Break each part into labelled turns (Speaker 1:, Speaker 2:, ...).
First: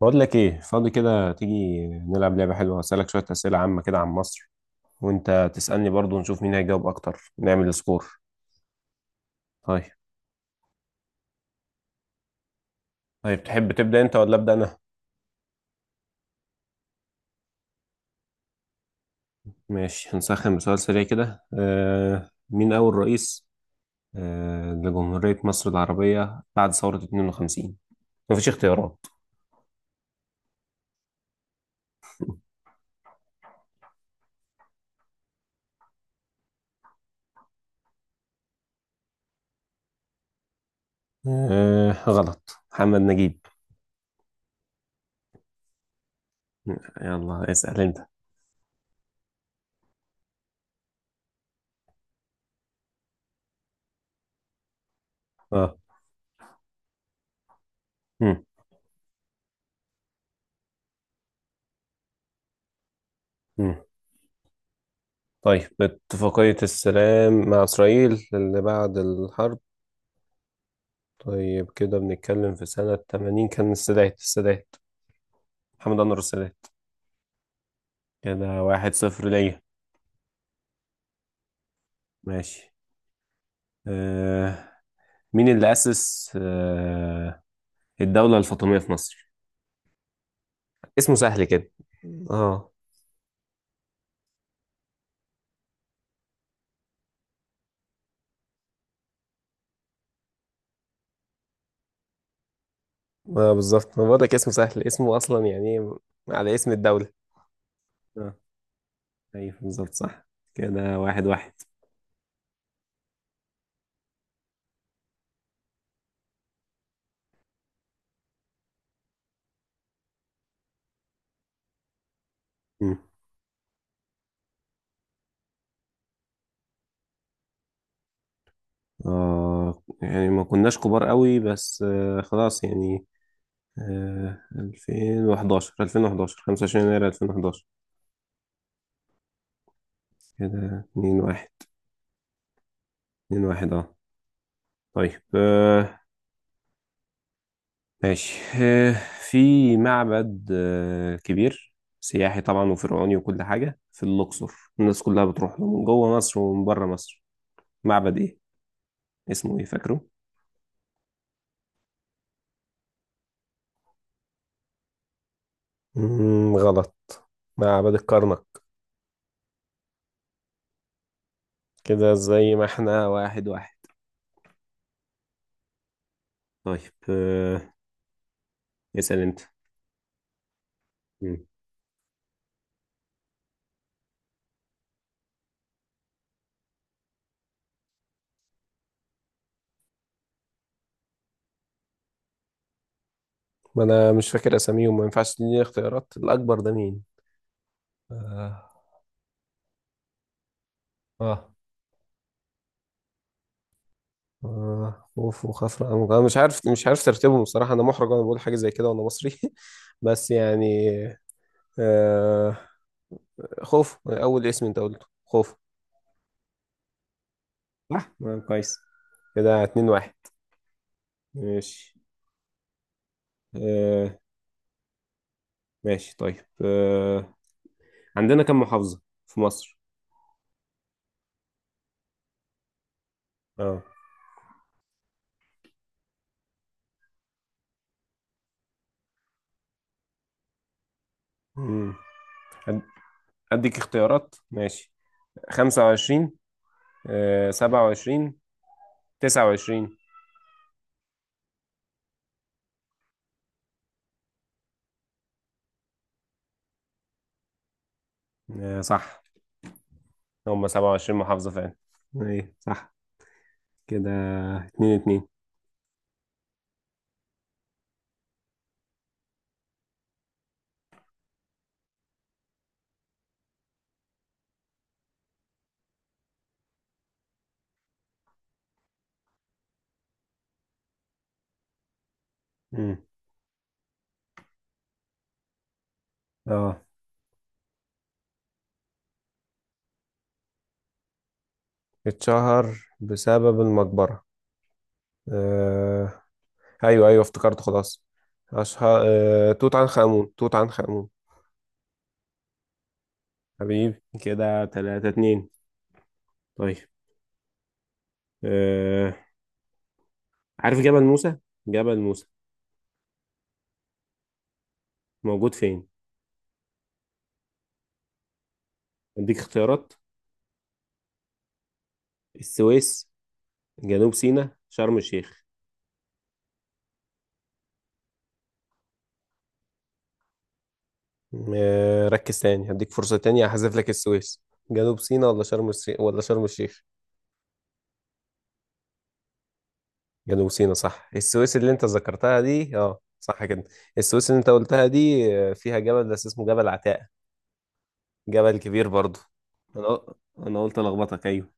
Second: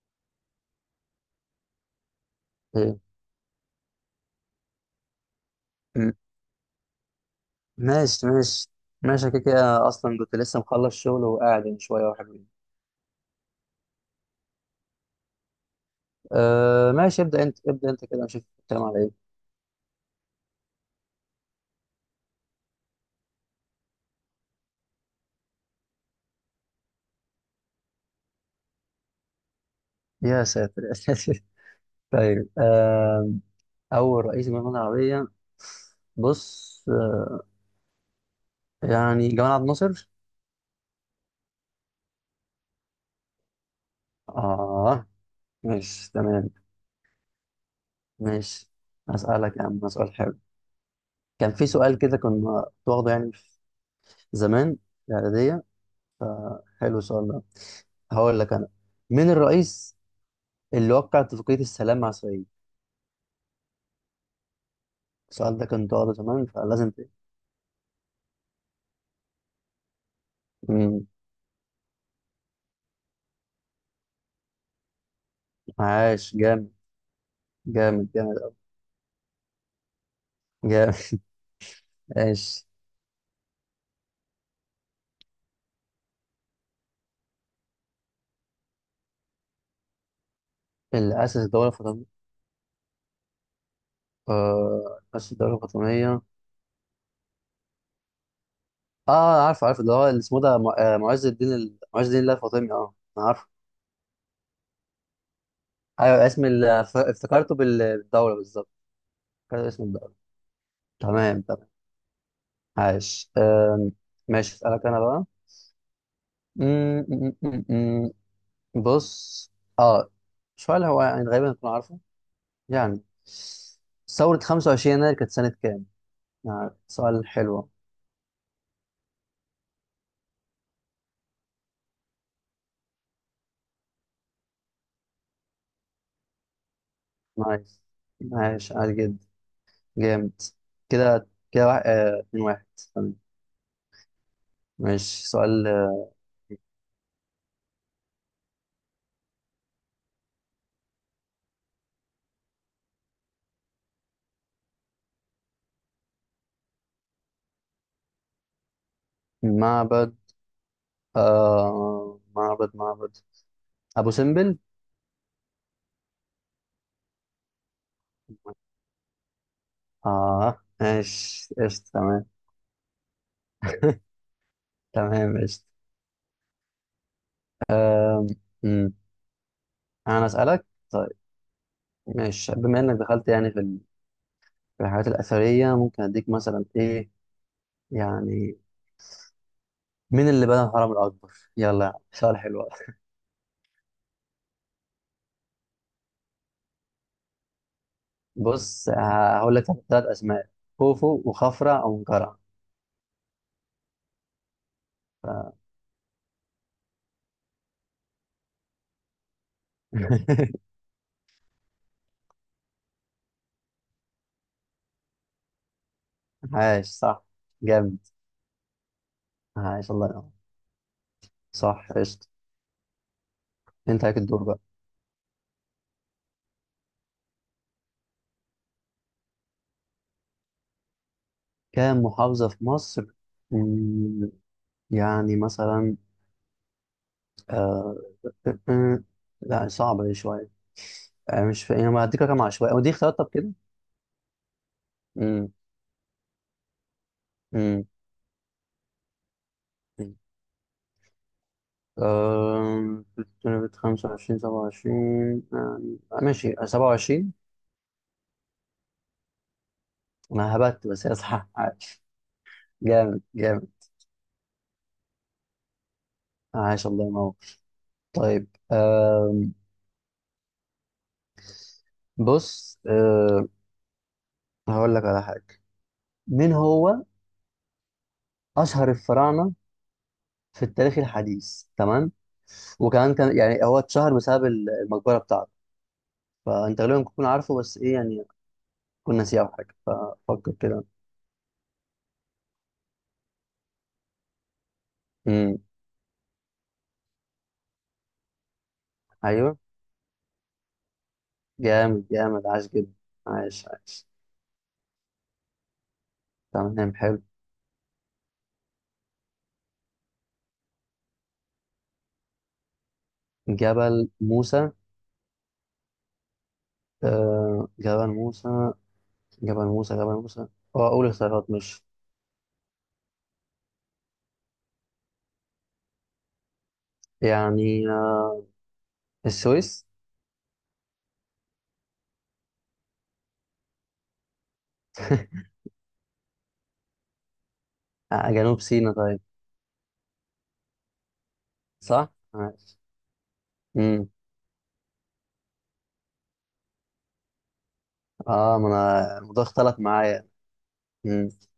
Speaker 1: بقول لك ايه فاضي كده، تيجي نلعب لعبة حلوة.
Speaker 2: إيه.
Speaker 1: هسألك شوية أسئلة عامة كده عن مصر وانت تسألني
Speaker 2: م-
Speaker 1: برضو، نشوف مين هيجاوب اكتر، نعمل سكور.
Speaker 2: ماشي ماشي. ماشي، أنا كده
Speaker 1: طيب،
Speaker 2: كده اصلا كنت لسه مخلص شغل وقاعد من شويه وحبيبي.
Speaker 1: طيب تحب تبدأ انت ولا أبدأ انا؟
Speaker 2: ماشي، ابدا انت ابدا انت كده نشوف الكلام على ايه.
Speaker 1: ماشي، هنسخن بسؤال سريع كده. مين اول رئيس لجمهورية مصر العربية بعد ثورة 52؟ مفيش اختيارات.
Speaker 2: يا ساتر يا ساتر. طيب، اول رئيس جمهورية العربيه؟ بص، يعني جمال عبد الناصر.
Speaker 1: آه غلط، محمد نجيب.
Speaker 2: اه ماشي تمام.
Speaker 1: يلا اسأل انت.
Speaker 2: ماشي هسألك يا عم سؤال حلو. كان في سؤال كده كنا واخده يعني زمان، في الاعداديه.
Speaker 1: اه.
Speaker 2: فحلو السؤال ده، هقول
Speaker 1: مم.
Speaker 2: لك انا: مين الرئيس اللي وقع اتفاقية السلام مع إسرائيل؟
Speaker 1: مم.
Speaker 2: السؤال ده
Speaker 1: طيب،
Speaker 2: كان قاعدة زمان
Speaker 1: اتفاقية
Speaker 2: فلازم.
Speaker 1: السلام مع إسرائيل اللي بعد الحرب.
Speaker 2: مم.
Speaker 1: طيب كده بنتكلم في سنة 80. كان السادات، محمد أنور
Speaker 2: عاش
Speaker 1: السادات.
Speaker 2: جامد، جامد جامد
Speaker 1: كده واحد صفر ليا.
Speaker 2: جامد. عاش.
Speaker 1: ماشي آه، مين اللي أسس الدولة الفاطمية في مصر؟ اسمه
Speaker 2: اللي أسس
Speaker 1: سهل
Speaker 2: الدولة
Speaker 1: كده.
Speaker 2: الفاطمية؟
Speaker 1: اه.
Speaker 2: أسس الدولة الفاطمية، عارف عارف، اللي هو اللي اسمه ده معز الدين معز الدين الله الفاطمي، أنا عارف.
Speaker 1: آه، بالظبط، ما بقول لك اسمه سهل، اسمه أصلا يعني إيه،
Speaker 2: أيوة اسم
Speaker 1: على اسم الدولة.
Speaker 2: افتكرته
Speaker 1: اه
Speaker 2: بالدولة بالظبط.
Speaker 1: أيوه
Speaker 2: افتكرت اسم
Speaker 1: بالظبط
Speaker 2: الدولة.
Speaker 1: صح. كده واحد
Speaker 2: تمام
Speaker 1: واحد.
Speaker 2: تمام، عاش. ماشي أسألك أنا بقى. مم، مم، مم، مم. بص، آه سؤال هو يعني غالبا هتكون عارفه،
Speaker 1: مم.
Speaker 2: يعني ثورة 25 يناير كانت سنة كام؟ يعني سؤال حلو.
Speaker 1: اه يعني ما كناش كبار قوي بس آه خلاص يعني. آه 2011 25 يناير 2011.
Speaker 2: نايس، ماشي عادي جدا، جامد.
Speaker 1: كده اتنين
Speaker 2: كده
Speaker 1: واحد،
Speaker 2: كده واحد، اتنين واحد. تمام.
Speaker 1: اتنين واحد اه. طيب
Speaker 2: ماشي سؤال،
Speaker 1: آه، ماشي آه، في معبد آه كبير سياحي طبعا وفرعوني وكل حاجة في الأقصر، الناس كلها بتروح له من جوه مصر ومن بره مصر. معبد ايه؟ اسمه ايه فاكره؟
Speaker 2: معبد، معبد أبو سمبل.
Speaker 1: مم، غلط، معبد الكرنك.
Speaker 2: اه ماشي قشطة
Speaker 1: كده
Speaker 2: تمام.
Speaker 1: زي ما احنا، واحد واحد.
Speaker 2: تمام قشطة.
Speaker 1: طيب آه،
Speaker 2: أمم.
Speaker 1: اسأل انت.
Speaker 2: أنا أسألك طيب.
Speaker 1: مم.
Speaker 2: ماشي بما إنك دخلت يعني في في الحاجات الأثرية، ممكن أديك مثلا إيه يعني، مين اللي بنى الهرم الأكبر؟ يلا يا عم، سؤال حلو أوي.
Speaker 1: ما انا مش فاكر اساميهم، ما ينفعش تديني اختيارات الاكبر ده مين؟ اه.
Speaker 2: بص، هقول لك ثلاث أسماء: خوفو
Speaker 1: آه.
Speaker 2: وخفرع ومنقرع.
Speaker 1: آه، خوف وخفرة أمج، أنا مش عارف مش عارف ترتيبهم بصراحة، أنا محرج وأنا بقول حاجة زي كده وأنا مصري. بس يعني آه، خوف أول اسم أنت قلته، خوف.
Speaker 2: عاش صح، جامد.
Speaker 1: صح آه، كويس. كده اتنين
Speaker 2: عاش الله
Speaker 1: واحد.
Speaker 2: ينور. صح
Speaker 1: ماشي
Speaker 2: قشطة. أنت
Speaker 1: آه،
Speaker 2: عليك الدور بقى.
Speaker 1: ماشي طيب آه، عندنا كم محافظة في مصر؟
Speaker 2: كام محافظة في مصر؟
Speaker 1: اه.
Speaker 2: مم، يعني مثلا، آه... آه، آه، لا صعبة دي شوية. مش فا... يعني
Speaker 1: مم.
Speaker 2: ما هديك رقم عشوائي،
Speaker 1: أد-
Speaker 2: ودي اختيارات طب كده؟
Speaker 1: أديك اختيارات، ماشي.
Speaker 2: مم،
Speaker 1: خمسة وعشرين، آه سبعة
Speaker 2: مم،
Speaker 1: وعشرين، تسعة وعشرين.
Speaker 2: مم. آه... 25، 27. ماشي 27.
Speaker 1: آه صح،
Speaker 2: انا
Speaker 1: هم
Speaker 2: هبت،
Speaker 1: سبعة
Speaker 2: بس هي
Speaker 1: وعشرين
Speaker 2: صح،
Speaker 1: محافظة فعلا.
Speaker 2: عاش.
Speaker 1: ايه صح.
Speaker 2: جامد جامد.
Speaker 1: كده اتنين اتنين.
Speaker 2: عاش الله ينور. طيب. أم بص، هقول لك على حاجه: مين هو اشهر الفراعنه في التاريخ الحديث؟ تمام،
Speaker 1: مم.
Speaker 2: وكمان كان يعني هو اتشهر بسبب المقبره بتاعته، فانت
Speaker 1: اه
Speaker 2: غالبا كنت تكون عارفه، بس ايه يعني، كنا ناسيه او حاجه، ففكر كده.
Speaker 1: اتشهر بسبب المقبرة.
Speaker 2: امم
Speaker 1: آه. ايوه ايوه افتكرت، خلاص. اشهر آه،
Speaker 2: ايوه،
Speaker 1: توت عنخ آمون.
Speaker 2: جامد جامد عاش جدا. عاش
Speaker 1: حبيبي
Speaker 2: عاش.
Speaker 1: كده تلاتة اتنين. طيب
Speaker 2: تمام حلو.
Speaker 1: آه، عارف جبل موسى، جبل موسى
Speaker 2: جبل موسى؟
Speaker 1: موجود فين؟
Speaker 2: جبل موسى.
Speaker 1: اديك
Speaker 2: جبل
Speaker 1: اختيارات:
Speaker 2: موسى، جبل موسى. اه، أول اختيارات مش،
Speaker 1: السويس، جنوب سيناء، شرم الشيخ.
Speaker 2: يعني، السويس.
Speaker 1: آه، ركز تاني، هديك فرصة تانية، هحذف لك السويس. جنوب سيناء ولا شرم الشيخ ولا شرم الشيخ؟
Speaker 2: جنوب سيناء طيب.
Speaker 1: جنوب سيناء صح. السويس اللي انت
Speaker 2: صح؟
Speaker 1: ذكرتها دي
Speaker 2: ماشي.
Speaker 1: اه صح كده.
Speaker 2: امم
Speaker 1: السويس اللي انت قلتها دي آه، فيها جبل بس اسمه جبل عتاق، جبل
Speaker 2: اه، ما
Speaker 1: كبير
Speaker 2: انا
Speaker 1: برضه.
Speaker 2: الموضوع اختلف
Speaker 1: انا قل-
Speaker 2: معايا.
Speaker 1: انا قلت الخبطك
Speaker 2: امم
Speaker 1: ايوه.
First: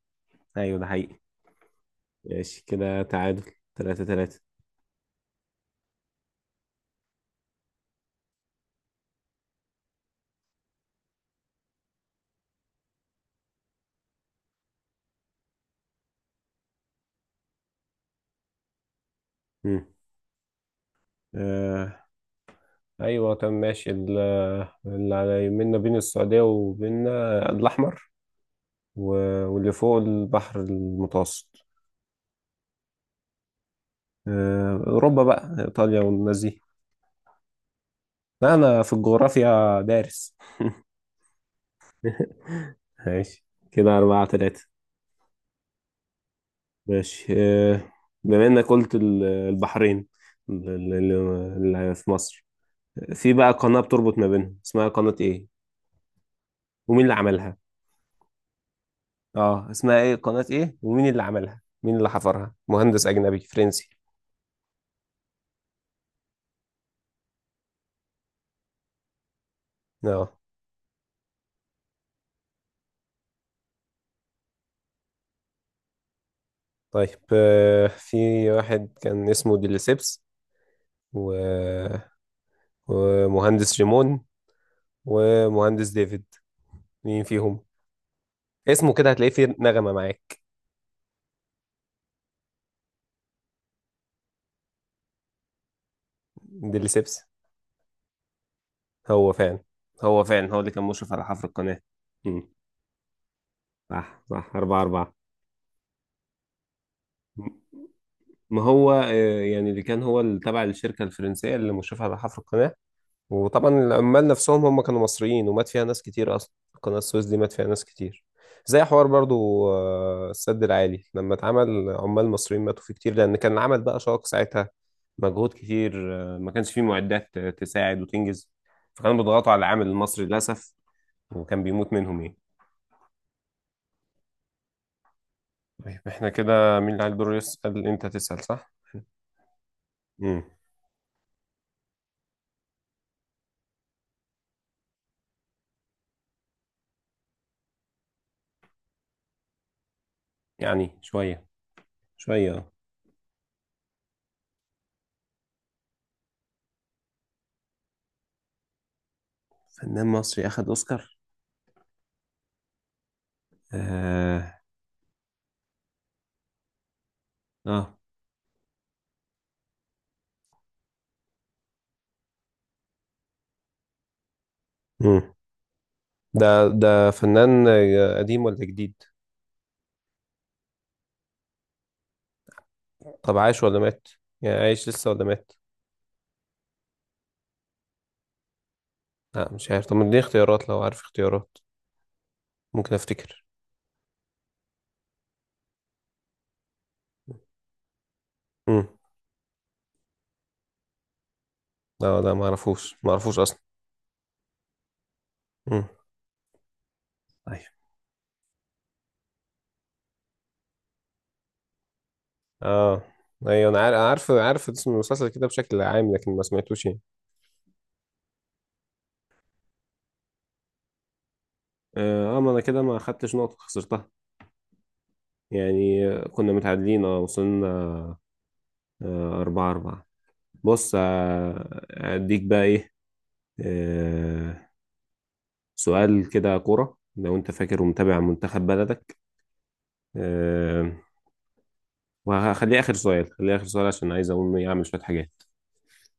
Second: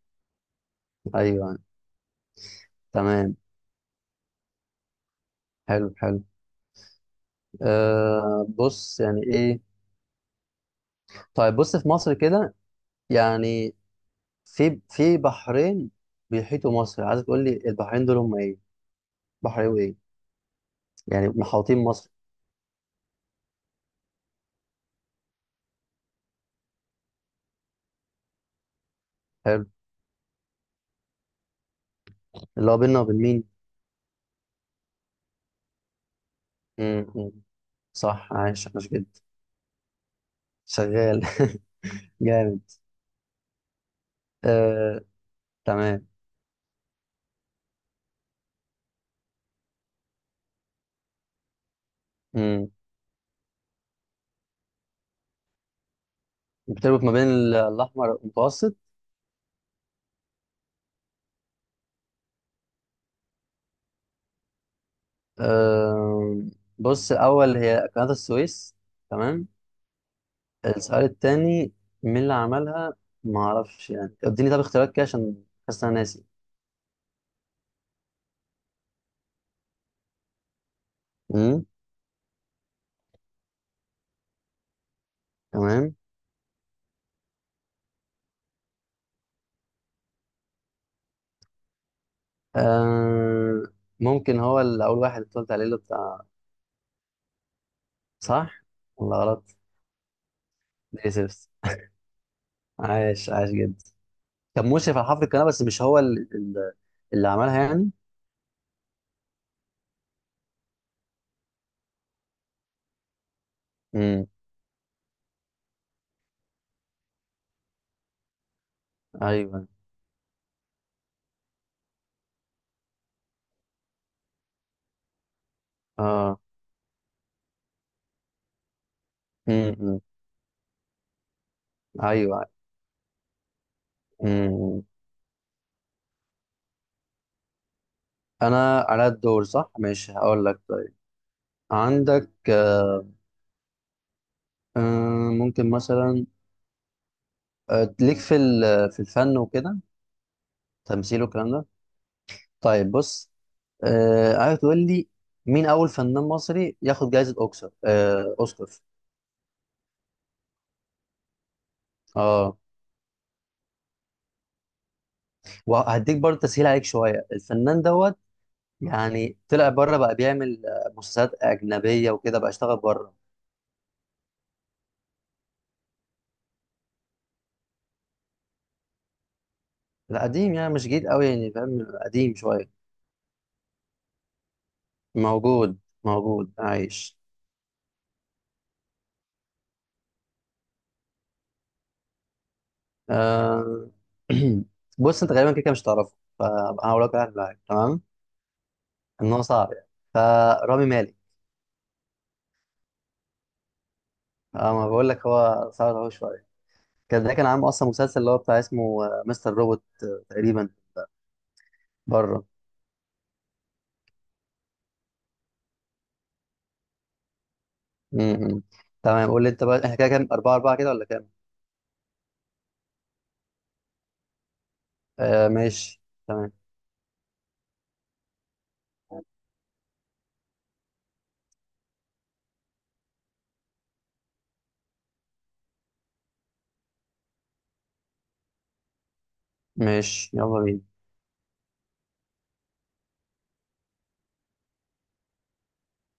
Speaker 1: ايوه ده حقيقي.
Speaker 2: ايوه
Speaker 1: ماشي كده
Speaker 2: تمام.
Speaker 1: تعادل، تلاتة تلاتة.
Speaker 2: حلو حلو. بص يعني ايه. طيب بص، في مصر كده، يعني في بحرين بيحيطوا مصر، عايز تقول لي البحرين دول هم ايه؟ بحر ايه
Speaker 1: مم.
Speaker 2: وايه؟ يعني محاوطين
Speaker 1: آه.
Speaker 2: مصر.
Speaker 1: ايوه تمام ماشي، اللي على يمنا بين السعودية وبيننا الاحمر،
Speaker 2: حلو.
Speaker 1: واللي فوق البحر المتوسط.
Speaker 2: اللي هو بيننا وبين مين؟
Speaker 1: آه، اوروبا بقى، ايطاليا والناس دي.
Speaker 2: أمم. صح،
Speaker 1: لا
Speaker 2: عايش
Speaker 1: انا
Speaker 2: عايش
Speaker 1: في
Speaker 2: جدا،
Speaker 1: الجغرافيا دارس.
Speaker 2: شغال. جامد،
Speaker 1: ماشي كده أربعة تلاتة.
Speaker 2: آه، تمام.
Speaker 1: ماشي آه، بما إنك قلت البحرين اللي اللي في مصر،
Speaker 2: مم.
Speaker 1: في بقى قناة بتربط ما بينهم، اسمها قناة إيه؟ ومين
Speaker 2: بتربط
Speaker 1: اللي
Speaker 2: ما بين
Speaker 1: عملها؟
Speaker 2: الأحمر والمتوسط.
Speaker 1: آه اسمها إيه؟ قناة إيه؟ ومين اللي عملها؟ مين اللي حفرها؟ مهندس أجنبي فرنسي.
Speaker 2: آه، بص، الأول هي قناة السويس. تمام.
Speaker 1: آه
Speaker 2: السؤال التاني: مين اللي عملها؟ ما أعرفش يعني، اديني طب اختيارات كده عشان حاسس إن أنا ناسي.
Speaker 1: طيب آه، في واحد كان اسمه ديليسيبس، و...
Speaker 2: مم.
Speaker 1: ومهندس جيمون، ومهندس
Speaker 2: تمام.
Speaker 1: ديفيد. مين فيهم؟ اسمه كده هتلاقيه فيه نغمة معاك.
Speaker 2: آه، ممكن هو اللي أول واحد اللي قلت عليه، اللي بتاع.
Speaker 1: ديليسيبس.
Speaker 2: صح ولا
Speaker 1: هو
Speaker 2: غلط؟
Speaker 1: فعلا، هو اللي كان مشرف على حفر
Speaker 2: ديسيبس.
Speaker 1: القناة. مم.
Speaker 2: عاش عاش جدا.
Speaker 1: صح صح،
Speaker 2: كان
Speaker 1: أربعة
Speaker 2: مشرف على
Speaker 1: أربعة.
Speaker 2: حفر القناة، بس مش هو اللي عملها يعني.
Speaker 1: ما هو آه، يعني اللي كان هو اللي تبع الشركة الفرنسية اللي مشرفة على حفر القناة، وطبعا
Speaker 2: مم.
Speaker 1: العمال نفسهم هم كانوا مصريين، ومات فيها ناس كتير أصلا. قناة السويس دي مات فيها ناس كتير، زي حوار
Speaker 2: أيوه.
Speaker 1: برضو آه، السد العالي لما اتعمل، عمال مصريين ماتوا فيه كتير لأن كان العمل بقى شاق ساعتها، مجهود كتير آه،
Speaker 2: اه.
Speaker 1: ما كانش فيه معدات آه، تساعد وتنجز، فكانوا بيضغطوا على العامل
Speaker 2: مم.
Speaker 1: المصري للأسف، وكان بيموت منهم يعني.
Speaker 2: ايوه. امم
Speaker 1: طيب احنا كده مين اللي عليه الدور يسأل؟ انت تسأل صح؟
Speaker 2: انا على الدور صح. ماشي
Speaker 1: امم.
Speaker 2: هقول لك طيب: عندك، ممكن مثلا، ليك في في الفن وكده،
Speaker 1: يعني
Speaker 2: تمثيل
Speaker 1: شوية،
Speaker 2: والكلام ده؟
Speaker 1: شوية اه.
Speaker 2: طيب بص، عايز تقول لي: مين اول فنان مصري ياخد جائزة اوكسر آه، اوسكار؟
Speaker 1: فنان مصري أخد أوسكار؟
Speaker 2: اه،
Speaker 1: اه.
Speaker 2: وهديك برضه تسهيل عليك شوية: الفنان
Speaker 1: اه.
Speaker 2: دوت، يعني طلع بره بقى بيعمل مسلسلات أجنبية وكده، بقى اشتغل بره.
Speaker 1: امم. ده ده فنان آه، قديم ولا جديد؟
Speaker 2: لا قديم، يعني مش جديد قوي يعني، فاهم، قديم شوية.
Speaker 1: طب عايش ولا مات؟ يعني عايش لسه ولا مات؟
Speaker 2: موجود، موجود عايش.
Speaker 1: لا مش عارف، طب اديني اختيارات لو عارف اختيارات، ممكن افتكر.
Speaker 2: آه... بص انت غالبا كده كده مش تعرفه، فهقول لك واحد معاك تمام،
Speaker 1: امم.
Speaker 2: ان هو صعب يعني: فرامي مالك.
Speaker 1: لا لا ما اعرفوش، ما اعرفوش اصلا.
Speaker 2: اه، ما بقول لك هو
Speaker 1: امم.
Speaker 2: صعب اهو شويه. كان ده كان
Speaker 1: طيب
Speaker 2: عامل اصلا مسلسل اللي هو بتاع اسمه مستر روبوت، تقريبا، بره.
Speaker 1: اه. ايوه انا عارف، عارف عارف اسم المسلسل كده بشكل عام، لكن ما سمعتوش يعني.
Speaker 2: م-م. تمام، قول لي انت بقى، احنا كده كام؟ اربعه اربعه كده ولا كام؟
Speaker 1: اه آه، ما انا كده ما خدتش نقطة، خسرتها
Speaker 2: ماشي
Speaker 1: يعني، كنا
Speaker 2: تمام.
Speaker 1: متعادلين اه، وصلنا آه، أربعة أربعة. بص آه، أديك بقى إيه، آه، سؤال كده كورة لو أنت فاكر ومتابع منتخب بلدك،
Speaker 2: ماشي، يلا بينا.
Speaker 1: آه، وهخليه آخر سؤال، خليه آخر سؤال عشان عايز أقوم إيه أعمل شوية حاجات.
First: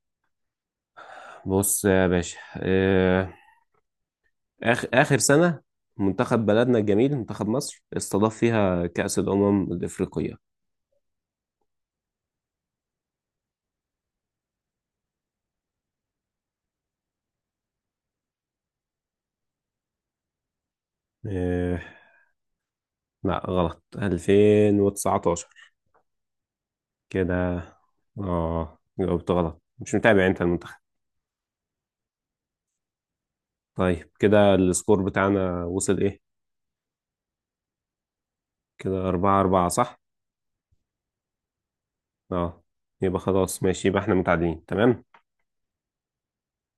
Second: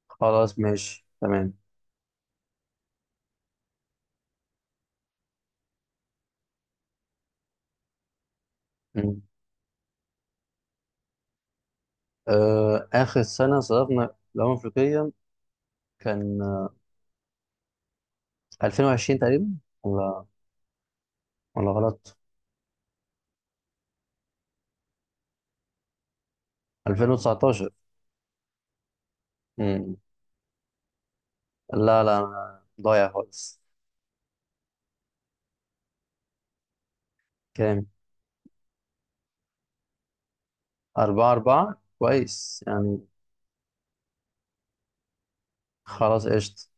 Speaker 2: خلاص ماشي تمام.
Speaker 1: بص يا باشا آه، آخر آخر سنة منتخب بلدنا الجميل منتخب مصر استضاف فيها كأس
Speaker 2: م.
Speaker 1: الأمم الإفريقية؟
Speaker 2: اخر سنه صرفنا في الامم الافريقيه كان 2020 تقريبا، ولا، ولا
Speaker 1: آه،
Speaker 2: غلط؟
Speaker 1: لا غلط، 2019. كده
Speaker 2: 2019.
Speaker 1: اه جاوبت غلط، مش
Speaker 2: امم
Speaker 1: متابع انت المنتخب.
Speaker 2: لا لا، أنا ضايع خالص.
Speaker 1: طيب كده السكور بتاعنا وصل ايه؟
Speaker 2: كام؟
Speaker 1: كده أربعة أربعة صح.
Speaker 2: 4-4،
Speaker 1: اه
Speaker 2: كويس يعني.
Speaker 1: يبقى خلاص ماشي، يبقى احنا متعادلين تمام.
Speaker 2: خلاص قشطة.